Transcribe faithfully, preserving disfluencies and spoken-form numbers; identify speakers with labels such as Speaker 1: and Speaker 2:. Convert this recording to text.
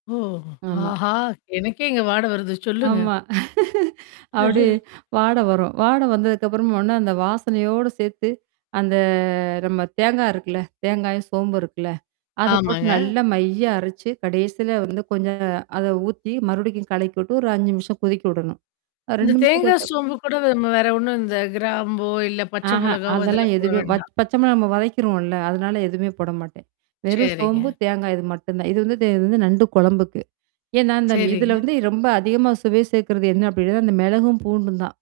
Speaker 1: ஓ! ஓஹோ!
Speaker 2: ஆமா.
Speaker 1: ஆஹா! எனக்கே இங்க வாட வருது. சொல்லுங்க.
Speaker 2: ஆமா. அப்பிடி வாடை வரும். வாட வந்ததுக்குப்புறமா ஒடனே அந்த வாசனையோடு சேர்த்து, அந்த நம்ம தேங்காய் இருக்குல்ல. தேங்காயும் சோம்பு இருக்குல்ல. அத போட்டு
Speaker 1: ஆமாங்க.
Speaker 2: நல்லா மையா அரைச்சு, கடைசில வந்து கொஞ்சம் அத ஊத்தி, மறுபடிக்கும் கலக்கி விட்டு, ஒரு அஞ்சு நிமிஷம் கொதிக்கி விடணும். அ
Speaker 1: இந்த
Speaker 2: ரெண்டு நிமிஷம்
Speaker 1: தேங்காய்,
Speaker 2: கொதுச்சா
Speaker 1: சோம்பு கூட, நம்ம வேற ஒண்ணும், இந்த கிராம்போ, இல்ல பச்சை
Speaker 2: ஆஹா.
Speaker 1: மிளகாவோ
Speaker 2: அதெல்லாம்
Speaker 1: இதெல்லாம் போட
Speaker 2: எதுவுமே வச்
Speaker 1: வேண்டாம்?
Speaker 2: பச்சமிளகா நம்ம வதைக்கிருவோம்ல. அதனால எதுவுமே போடமாட்டேன். வெறும் சோம்பு,
Speaker 1: சரிங்க.
Speaker 2: தேங்காய் இது மட்டும் தான். இது வந்து இதே இது வந்து நண்டு குழம்புக்கு. ஏன்னா, இந்தம் இதல
Speaker 1: சரிங்க.
Speaker 2: வந்து ரொம்ப அதிகமா சுவை சேர்க்கறது என்ன அப்டின்னா, அது அந்த மிளகும், பூண்டும் தான்.